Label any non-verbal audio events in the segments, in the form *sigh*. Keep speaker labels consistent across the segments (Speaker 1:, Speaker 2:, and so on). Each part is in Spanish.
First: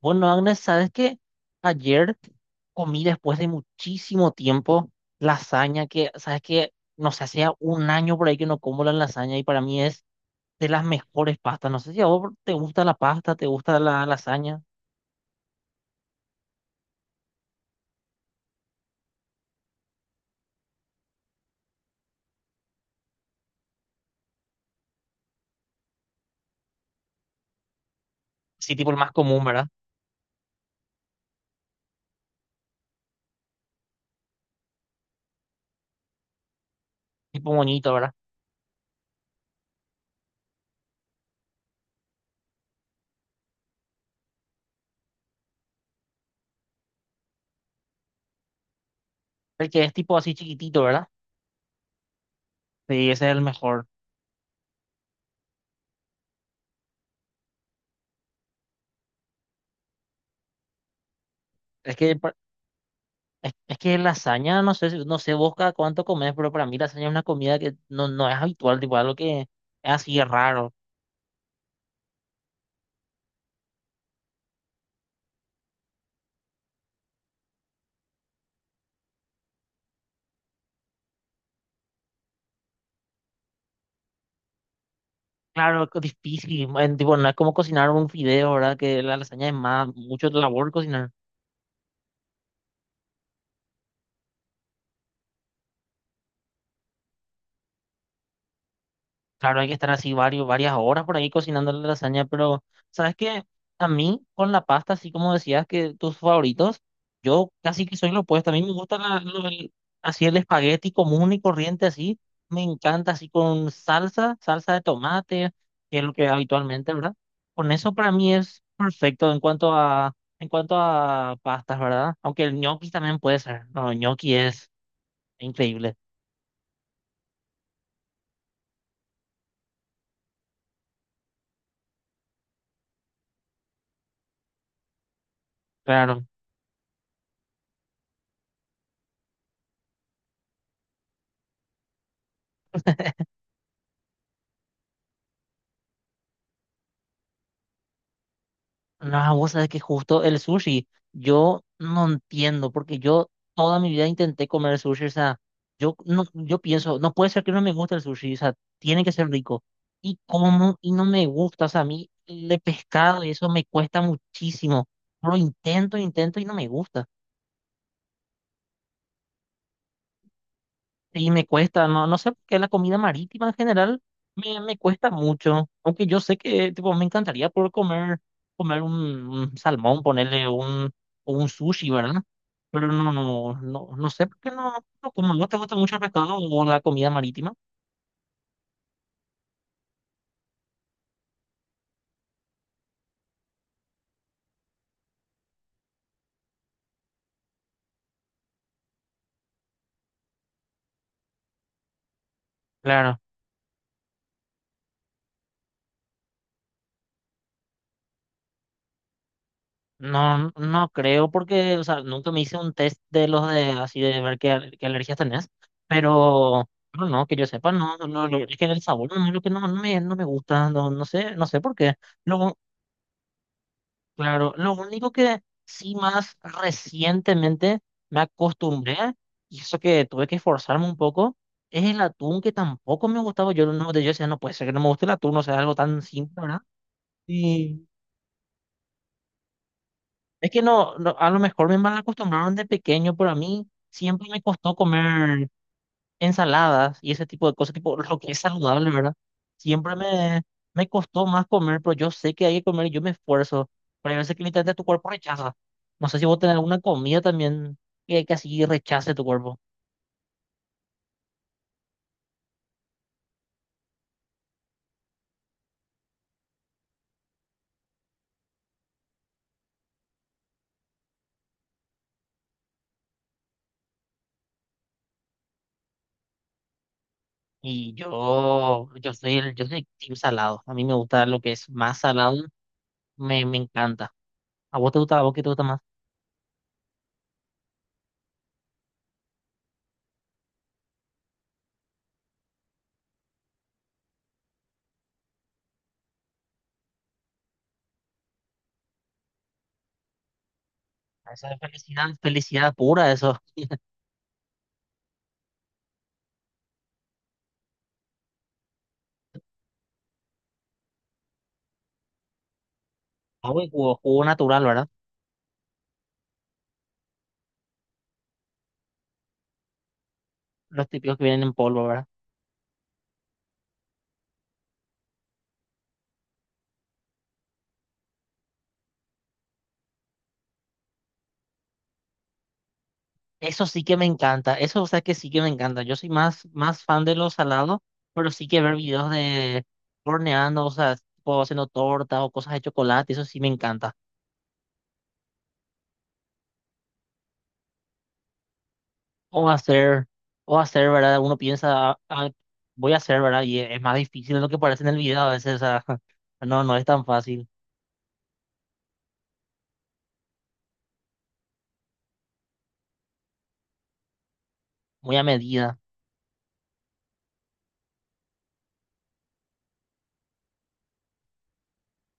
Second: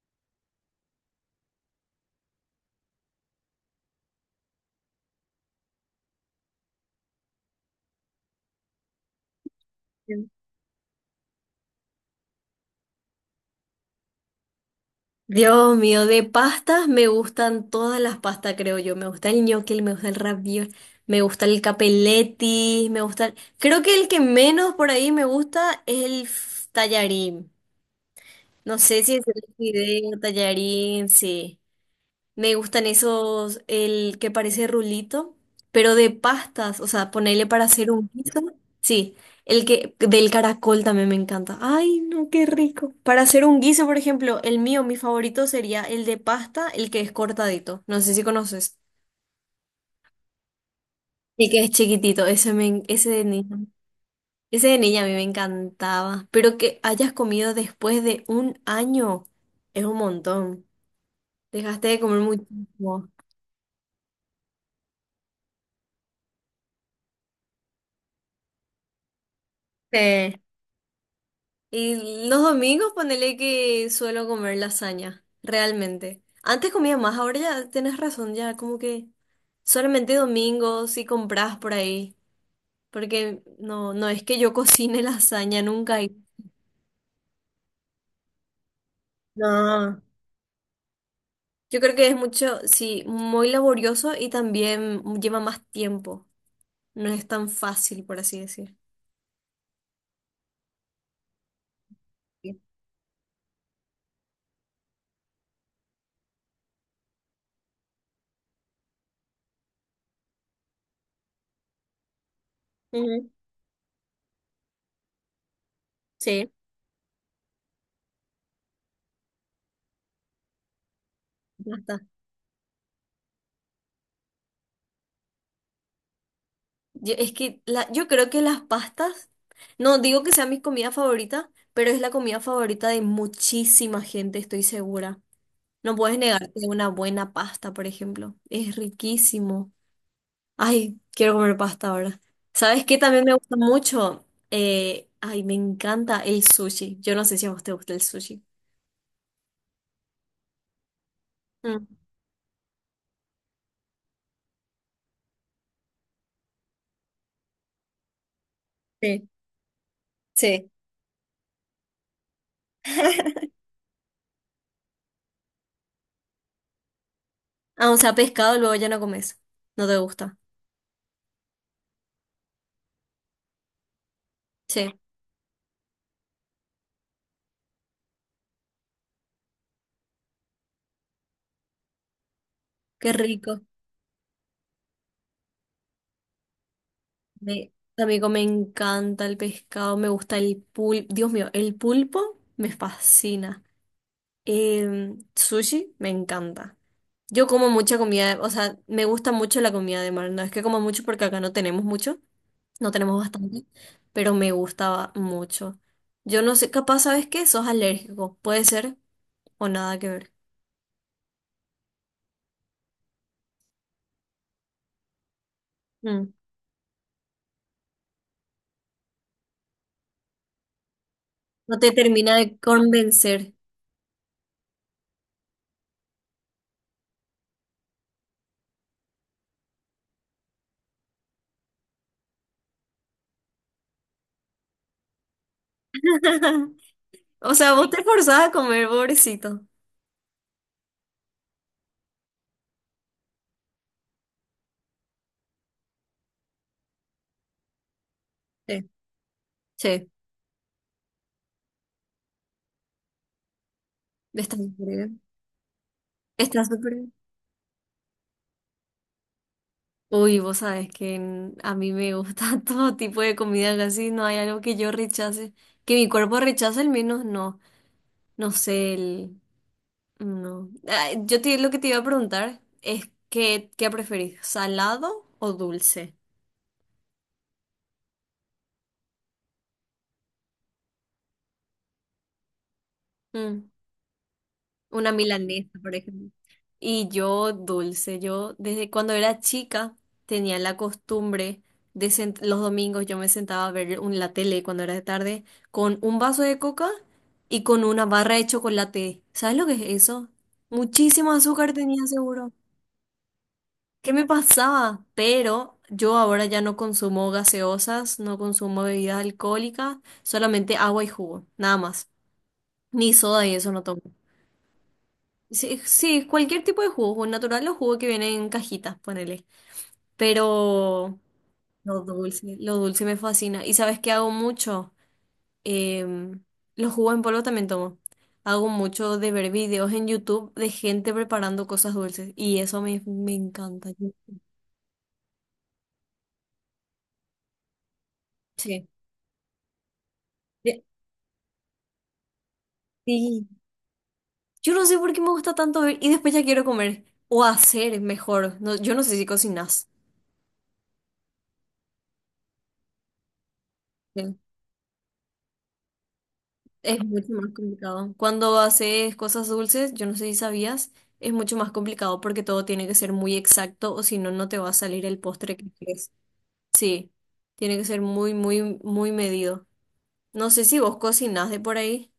Speaker 1: Bueno, Agnes, ¿sabes qué? Ayer comí después de muchísimo tiempo lasaña, que, ¿sabes qué? No sé, hacía un año por ahí que no como la lasaña y para mí es de las mejores pastas. No sé si a vos te gusta la pasta, te gusta la lasaña.
Speaker 2: Dios mío, de pastas me gustan todas las pastas, creo yo. Me gusta el ñoquel, me gusta el ravioli, me gusta el capelletti, me gusta. Creo que el que menos por ahí me gusta es el tallarín.
Speaker 1: Sí,
Speaker 2: No
Speaker 1: tipo el
Speaker 2: sé
Speaker 1: más
Speaker 2: si es el
Speaker 1: común, ¿verdad?
Speaker 2: fideo, tallarín, sí. Me gustan esos, el que parece rulito, pero de pastas, o sea, ponerle
Speaker 1: Tipo
Speaker 2: para hacer
Speaker 1: bonito,
Speaker 2: un
Speaker 1: ¿verdad?
Speaker 2: guiso. Sí, el que del caracol también me encanta. Ay, no, qué rico. Para hacer un guiso, por ejemplo, el mío, mi favorito sería el de pasta, el que es cortadito. No sé si conoces.
Speaker 1: El que es tipo así chiquitito, ¿verdad?
Speaker 2: El que es chiquitito, ese
Speaker 1: Sí,
Speaker 2: de
Speaker 1: ese es el
Speaker 2: niña.
Speaker 1: mejor.
Speaker 2: Ese de niña a mí me encantaba, pero que hayas comido después de un año es un montón. Dejaste
Speaker 1: Es
Speaker 2: de
Speaker 1: que,
Speaker 2: comer
Speaker 1: pa-
Speaker 2: muchísimo.
Speaker 1: es que lasaña, no sé, no sé vos cada cuánto comes, pero para mí lasaña es una comida que no es habitual, tipo algo que es así es
Speaker 2: Sí.
Speaker 1: raro.
Speaker 2: Y los domingos ponele que suelo comer lasaña, realmente. Antes comía más, ahora ya tienes razón, ya como que solamente domingos si compras por ahí, porque no, no es que yo *laughs* cocine lasaña
Speaker 1: Claro,
Speaker 2: nunca.
Speaker 1: difícil, man, tipo, no es como cocinar un fideo, ¿verdad? Que la lasaña es más,
Speaker 2: No.
Speaker 1: mucho labor cocinar.
Speaker 2: Yo creo que es mucho, sí, muy laborioso y también lleva más tiempo. No es tan fácil, por así decir.
Speaker 1: Claro, hay que estar así varios, varias horas por ahí cocinando la lasaña.
Speaker 2: Sí.
Speaker 1: Pero ¿sabes qué? A mí, con la pasta, así como decías que tus favoritos, yo casi que soy lo opuesto. A mí me gusta así el espagueti común y corriente, así. Me encanta así
Speaker 2: Ujú,
Speaker 1: con salsa, salsa de tomate, que es lo que
Speaker 2: sí.
Speaker 1: habitualmente, ¿verdad? Con eso para mí es perfecto en cuanto a pastas, ¿verdad?
Speaker 2: Bastante.
Speaker 1: Aunque el gnocchi también puede ser. No, el gnocchi es increíble.
Speaker 2: Es que la, yo creo que las pastas, no digo que sea mi comida favorita, pero es la comida favorita de muchísima gente, estoy segura. No puedes
Speaker 1: Claro.
Speaker 2: negarte una buena pasta, por ejemplo. Es riquísimo. Ay, quiero comer pasta ahora. ¿Sabes qué? También me gusta mucho. Ay, me encanta el sushi. Yo no sé si a vos te gusta el sushi.
Speaker 1: No, vos sabés que justo el sushi, yo
Speaker 2: Mm,
Speaker 1: no entiendo, porque yo toda mi vida intenté comer sushi, o sea, yo, no, yo pienso, no puede ser que no me guste el sushi, o sea, tiene que
Speaker 2: sí,
Speaker 1: ser rico. Y
Speaker 2: sí.
Speaker 1: como, y no me gusta, o sea, a mí el de pescado y eso
Speaker 2: *laughs*
Speaker 1: me cuesta muchísimo. Lo intento, intento y no me gusta.
Speaker 2: Ah, o sea, pescado luego ya no comes. No te gusta.
Speaker 1: Sí, me cuesta, no, no sé por qué la comida marítima en general me
Speaker 2: Sí,
Speaker 1: cuesta mucho. Aunque yo sé que tipo, me encantaría poder comer, comer un salmón, ponerle un, o un sushi, ¿verdad? Pero
Speaker 2: qué rico.
Speaker 1: no sé por qué no, no como no te gusta mucho el pescado o la comida marítima.
Speaker 2: También me encanta el pescado, me gusta el pulpo. Dios mío, el pulpo me fascina. Sushi me encanta. Yo como mucha comida, o sea, me gusta mucho la comida de mar. No es que como mucho porque acá no tenemos mucho, no tenemos
Speaker 1: Claro,
Speaker 2: bastante, pero me gustaba mucho. Yo no sé, capaz, ¿sabes qué? Sos alérgico, puede ser o nada que ver.
Speaker 1: no, no creo porque, o sea, nunca me hice un test de los de así de ver qué, qué alergias tenés.
Speaker 2: Mm,
Speaker 1: Pero no, que yo sepa, no, es que el sabor no es lo que no, no me gusta, no, no sé, no sé por
Speaker 2: No te
Speaker 1: qué.
Speaker 2: termina de
Speaker 1: Lo,
Speaker 2: convencer.
Speaker 1: Claro, lo único que sí más recientemente me acostumbré, y eso que tuve que esforzarme un poco, es el atún que tampoco me gustaba. Yo no, yo decía, no puede ser que no me guste el atún, o sea, algo tan simple, ¿verdad?
Speaker 2: *laughs* O sea,
Speaker 1: Y
Speaker 2: vos te forzás a comer, pobrecito.
Speaker 1: es que no, no, a lo mejor me mal acostumbraron de pequeño, pero a mí siempre me costó comer ensaladas y ese tipo de cosas, tipo lo que es saludable,
Speaker 2: Sí,
Speaker 1: ¿verdad? Siempre
Speaker 2: sí,
Speaker 1: me costó más comer, pero yo sé que hay que comer y yo me esfuerzo. Pero hay veces que
Speaker 2: está
Speaker 1: literalmente tu cuerpo
Speaker 2: bien.
Speaker 1: rechaza. No sé si vos tenés
Speaker 2: Está
Speaker 1: alguna
Speaker 2: súper.
Speaker 1: comida también que así rechace tu cuerpo.
Speaker 2: Uy, vos sabes que a mí me gusta *laughs* todo tipo de comida, casi no hay algo que yo rechace. Que mi cuerpo rechace, al menos no. No sé, el. No. Ah, lo que te iba a preguntar es: ¿qué preferís? ¿Salado o dulce?
Speaker 1: Y yo soy el, yo soy team salado. A mí me gusta lo que es más salado, me
Speaker 2: Mm.
Speaker 1: encanta. ¿A vos te
Speaker 2: Una
Speaker 1: gusta, a vos qué te gusta
Speaker 2: milanesa,
Speaker 1: más?
Speaker 2: por ejemplo. Y yo dulce, yo desde cuando era chica tenía la costumbre los domingos yo me sentaba a ver la tele cuando era de tarde con un vaso de coca y con una barra de chocolate. ¿Sabes lo que es eso? Muchísimo
Speaker 1: Esa es
Speaker 2: azúcar tenía
Speaker 1: felicidad,
Speaker 2: seguro.
Speaker 1: felicidad pura, eso.
Speaker 2: ¿Qué me pasaba? Pero yo ahora ya no consumo gaseosas, no consumo bebidas alcohólicas, solamente agua y jugo, nada más. Ni soda y
Speaker 1: Agua y
Speaker 2: eso no
Speaker 1: jugo,
Speaker 2: tomo.
Speaker 1: jugo natural, ¿verdad?
Speaker 2: Sí, sí, cualquier tipo de jugo, jugo natural o jugo que viene en cajitas, ponele.
Speaker 1: Los típicos
Speaker 2: Pero
Speaker 1: que vienen en polvo, ¿verdad?
Speaker 2: lo dulce me fascina. ¿Y sabes qué hago mucho? Em, los jugos en polvo también tomo. Hago mucho de ver videos en YouTube de gente preparando cosas dulces y eso me
Speaker 1: Eso sí
Speaker 2: encanta.
Speaker 1: que me encanta, eso o sea que sí que me encanta. Yo soy más, más fan de los salados, pero sí que ver
Speaker 2: Sí.
Speaker 1: videos de horneando, o
Speaker 2: Eh,
Speaker 1: sea, tipo haciendo tortas o cosas de chocolate, eso sí
Speaker 2: Sí.
Speaker 1: me encanta.
Speaker 2: Yo no sé por qué me gusta tanto ver y después ya quiero comer o hacer mejor. No, yo no sé si
Speaker 1: O
Speaker 2: cocinas.
Speaker 1: hacer, o hacer, ¿verdad? Uno piensa, "Ah, ah, voy a hacer, ¿verdad? Y es más difícil de lo que parece en el video a veces, o sea, *laughs* no, no es
Speaker 2: Es
Speaker 1: tan
Speaker 2: mucho
Speaker 1: fácil,
Speaker 2: más complicado. Cuando haces cosas dulces, yo no sé si sabías, es mucho más complicado porque todo tiene que ser muy exacto o si no, no te va a salir
Speaker 1: muy
Speaker 2: el
Speaker 1: a
Speaker 2: postre que
Speaker 1: medida.
Speaker 2: quieres. Sí, tiene que ser muy, muy, muy medido. No sé si vos cocinás de por ahí.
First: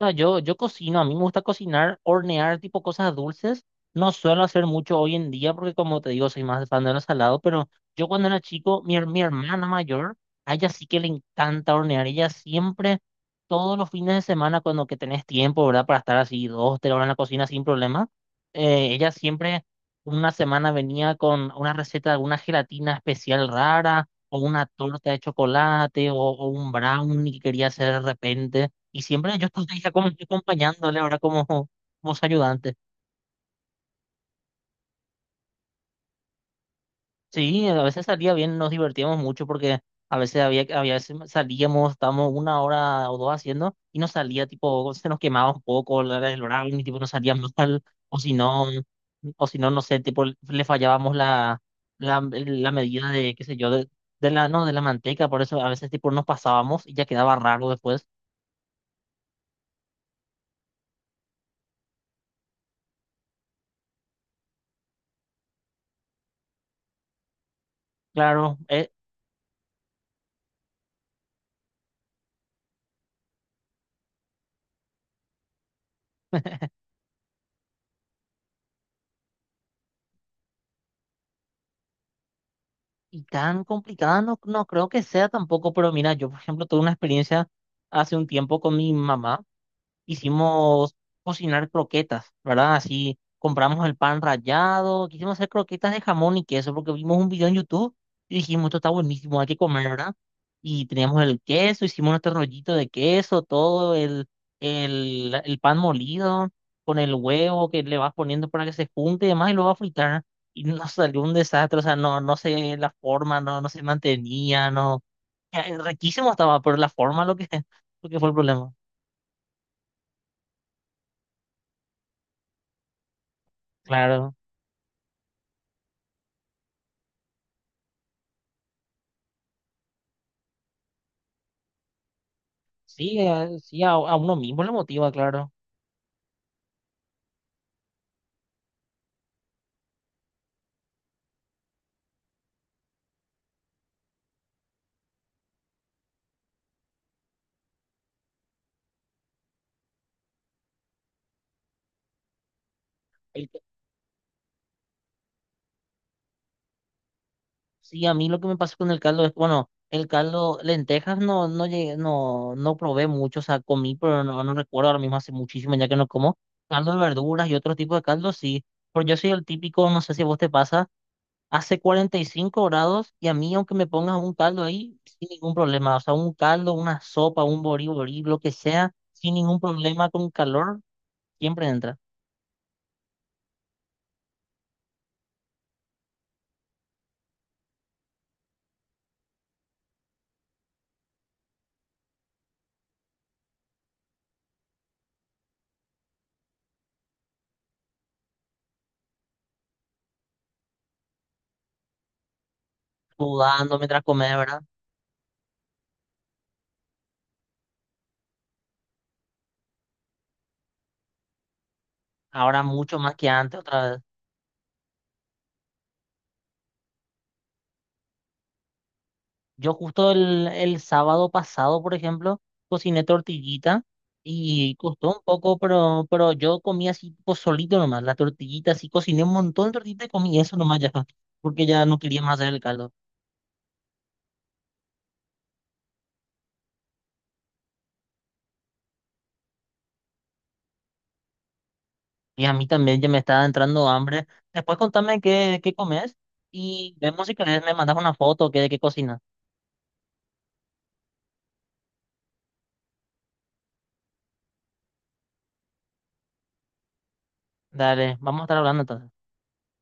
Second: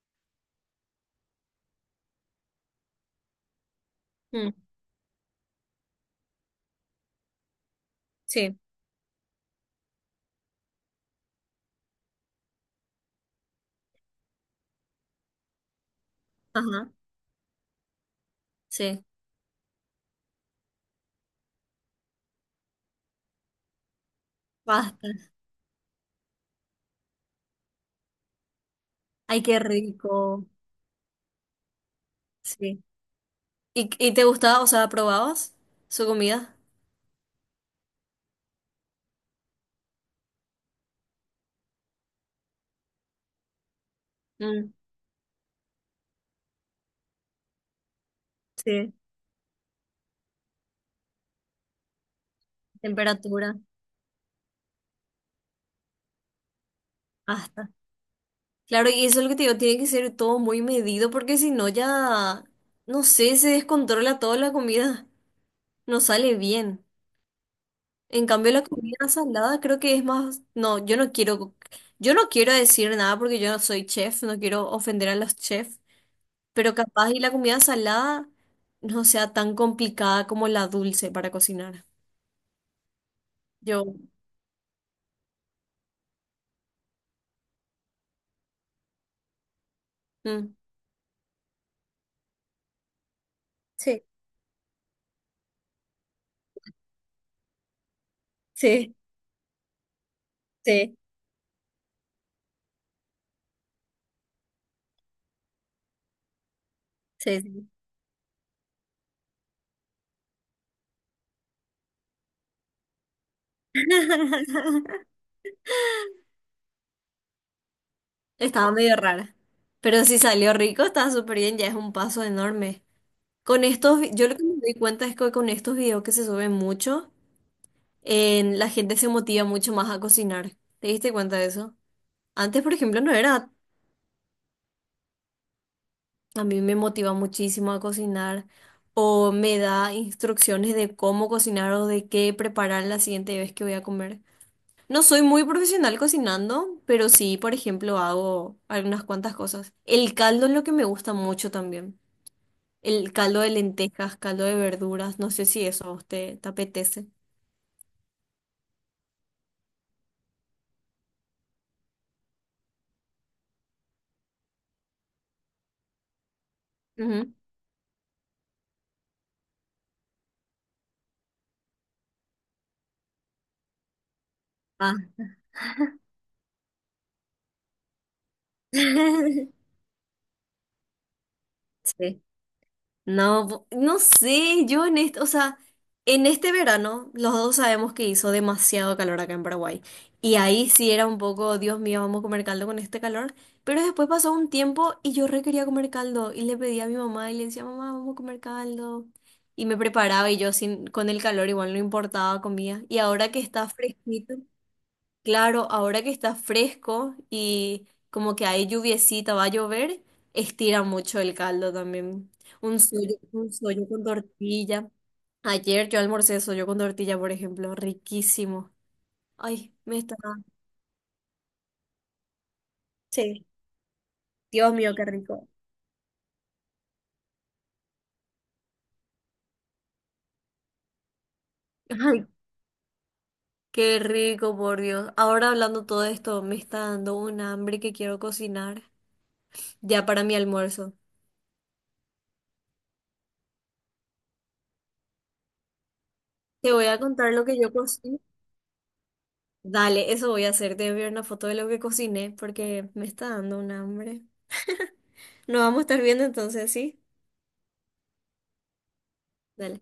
Speaker 1: No, yo cocino, a mí me gusta cocinar, hornear tipo cosas dulces. No suelo
Speaker 2: Mm,
Speaker 1: hacer mucho hoy en día porque como te digo, soy más fan de lo salado, pero yo cuando era
Speaker 2: sí,
Speaker 1: chico, mi hermana mayor, a ella sí que le encanta hornear. Ella siempre, todos los fines de semana, cuando que tenés tiempo, ¿verdad? Para estar así dos,
Speaker 2: ajá,
Speaker 1: tres horas en la cocina sin problema,
Speaker 2: sí.
Speaker 1: ella siempre una semana venía con una receta de alguna gelatina especial rara o una
Speaker 2: Basta.
Speaker 1: torta de chocolate o un brownie que quería hacer de repente. Y siempre
Speaker 2: Ay,
Speaker 1: yo
Speaker 2: qué
Speaker 1: estaba ahí como que
Speaker 2: rico.
Speaker 1: acompañándole ahora como, como su ayudante.
Speaker 2: Sí. ¿Y te gustaba, o sea, probabas su comida?
Speaker 1: Sí, a veces salía bien, nos divertíamos mucho porque a veces había, había veces salíamos, estábamos una hora o dos haciendo y nos salía
Speaker 2: Mm,
Speaker 1: tipo, se nos quemaba un poco el horario y tipo nos salíamos tal, o si no,
Speaker 2: sí.
Speaker 1: o si no, no sé, tipo le fallábamos la medida de, qué
Speaker 2: Temperatura.
Speaker 1: sé yo, de la, no, de la manteca, por eso a veces tipo nos pasábamos y ya quedaba raro
Speaker 2: Basta.
Speaker 1: después.
Speaker 2: Claro, y eso es lo que te digo, tiene que ser todo muy medido porque si no ya, no sé, se descontrola toda la comida, no sale bien. En cambio
Speaker 1: Claro.
Speaker 2: la comida salada creo que es más, no, yo no quiero decir nada porque yo no soy chef, no quiero ofender a los chefs, pero capaz y la comida salada no sea tan complicada como la dulce para cocinar.
Speaker 1: Y tan
Speaker 2: Yo,
Speaker 1: complicada no, no creo que sea tampoco, pero mira, yo por ejemplo tuve una experiencia hace un tiempo con mi mamá.
Speaker 2: mm,
Speaker 1: Hicimos cocinar croquetas, ¿verdad? Así compramos el
Speaker 2: Sí,
Speaker 1: pan rallado, quisimos hacer croquetas de jamón y queso porque vimos un video en YouTube y dijimos, esto está
Speaker 2: sí,
Speaker 1: buenísimo, hay que comer, ¿verdad? Y
Speaker 2: sí,
Speaker 1: teníamos el queso, hicimos nuestro rollito de queso, todo el pan molido con el
Speaker 2: sí. Sí.
Speaker 1: huevo que le vas poniendo para que se junte y demás y lo vas a fritar. Y nos salió un desastre, o sea, no, no sé la forma, no, no se
Speaker 2: *laughs*
Speaker 1: mantenía, no. Eh, riquísimo estaba, pero la forma lo que, *laughs* lo que fue el
Speaker 2: Estaba
Speaker 1: problema.
Speaker 2: medio rara. Pero si salió rico, está súper bien, ya es un paso enorme. Con estos, yo
Speaker 1: Claro.
Speaker 2: lo que me doy cuenta es que con estos videos que se suben mucho, la gente se motiva mucho más a cocinar. ¿Te diste cuenta de eso? Antes, por ejemplo, no
Speaker 1: Sí,
Speaker 2: era.
Speaker 1: sí, a uno mismo le motiva, claro.
Speaker 2: A mí me motiva muchísimo a cocinar o me da instrucciones de cómo cocinar o de qué preparar la siguiente vez que voy a comer. No soy muy profesional cocinando, pero sí, por ejemplo, hago algunas cuantas cosas. El caldo es lo que me gusta mucho también. El caldo
Speaker 1: El
Speaker 2: de
Speaker 1: ca-
Speaker 2: lentejas, caldo de verduras, no sé si eso a usted te apetece.
Speaker 1: sí, a mí lo que me pasa con el caldo es, bueno, el caldo, lentejas no, no llegué, no, no probé mucho, o sea, comí, pero no, no recuerdo ahora mismo hace muchísimo ya que no como. Caldo de
Speaker 2: Ujú.
Speaker 1: verduras y otro tipo de caldo, sí. Pero yo soy el típico, no sé si a vos te pasa, hace 45 grados y a mí, aunque me pongas un caldo
Speaker 2: Ah,
Speaker 1: ahí, sin ningún problema. O sea, un caldo, una sopa, un boriborí, lo que sea,
Speaker 2: *laughs*
Speaker 1: sin ningún problema con calor, siempre entra.
Speaker 2: sí. No, no sé, yo en este, o sea, en este verano los dos sabemos que hizo demasiado calor acá en Paraguay. Y ahí sí era un poco, Dios mío, vamos a comer caldo con este calor. Pero después pasó un tiempo y yo re quería comer caldo. Y le pedí a mi mamá y le decía, mamá, vamos a comer caldo. Y me preparaba y yo sin, con el calor igual no importaba, comía. Y ahora que está
Speaker 1: Sudando mientras
Speaker 2: fresquito.
Speaker 1: comes, ¿verdad?
Speaker 2: Claro, ahora que está fresco y como que hay lluviecita, va a llover, estira mucho el caldo también.
Speaker 1: Ahora mucho más que
Speaker 2: Un
Speaker 1: antes,
Speaker 2: sollo
Speaker 1: otra vez.
Speaker 2: con tortilla. Ayer yo almorcé sollo con tortilla, por ejemplo, riquísimo. Ay,
Speaker 1: Yo
Speaker 2: me
Speaker 1: justo
Speaker 2: está...
Speaker 1: el sábado pasado, por ejemplo, cociné
Speaker 2: Sí,
Speaker 1: tortillita
Speaker 2: Dios
Speaker 1: y
Speaker 2: mío, qué
Speaker 1: costó un
Speaker 2: rico.
Speaker 1: poco, pero yo comí así tipo solito nomás, la tortillita, así cociné un montón de tortillita y comí eso nomás ya, *laughs* porque ya no quería
Speaker 2: Ay,
Speaker 1: más hacer el caldo.
Speaker 2: qué rico, por Dios. Ahora hablando todo esto, me está dando un hambre que quiero cocinar ya para mi almuerzo.
Speaker 1: Y a mí también ya me estaba entrando hambre. Después contame qué, qué comes
Speaker 2: Te voy
Speaker 1: y
Speaker 2: a
Speaker 1: vemos
Speaker 2: contar
Speaker 1: si
Speaker 2: lo que
Speaker 1: querés
Speaker 2: yo
Speaker 1: me mandas una
Speaker 2: cocino.
Speaker 1: foto que de qué cocinas.
Speaker 2: Dale, eso voy a hacer. Te voy a ver una foto de lo que cociné porque me está dando un hambre. *laughs* Nos vamos a estar viendo entonces, ¿sí?
Speaker 1: Dale, vamos a estar hablando entonces.
Speaker 2: Dale.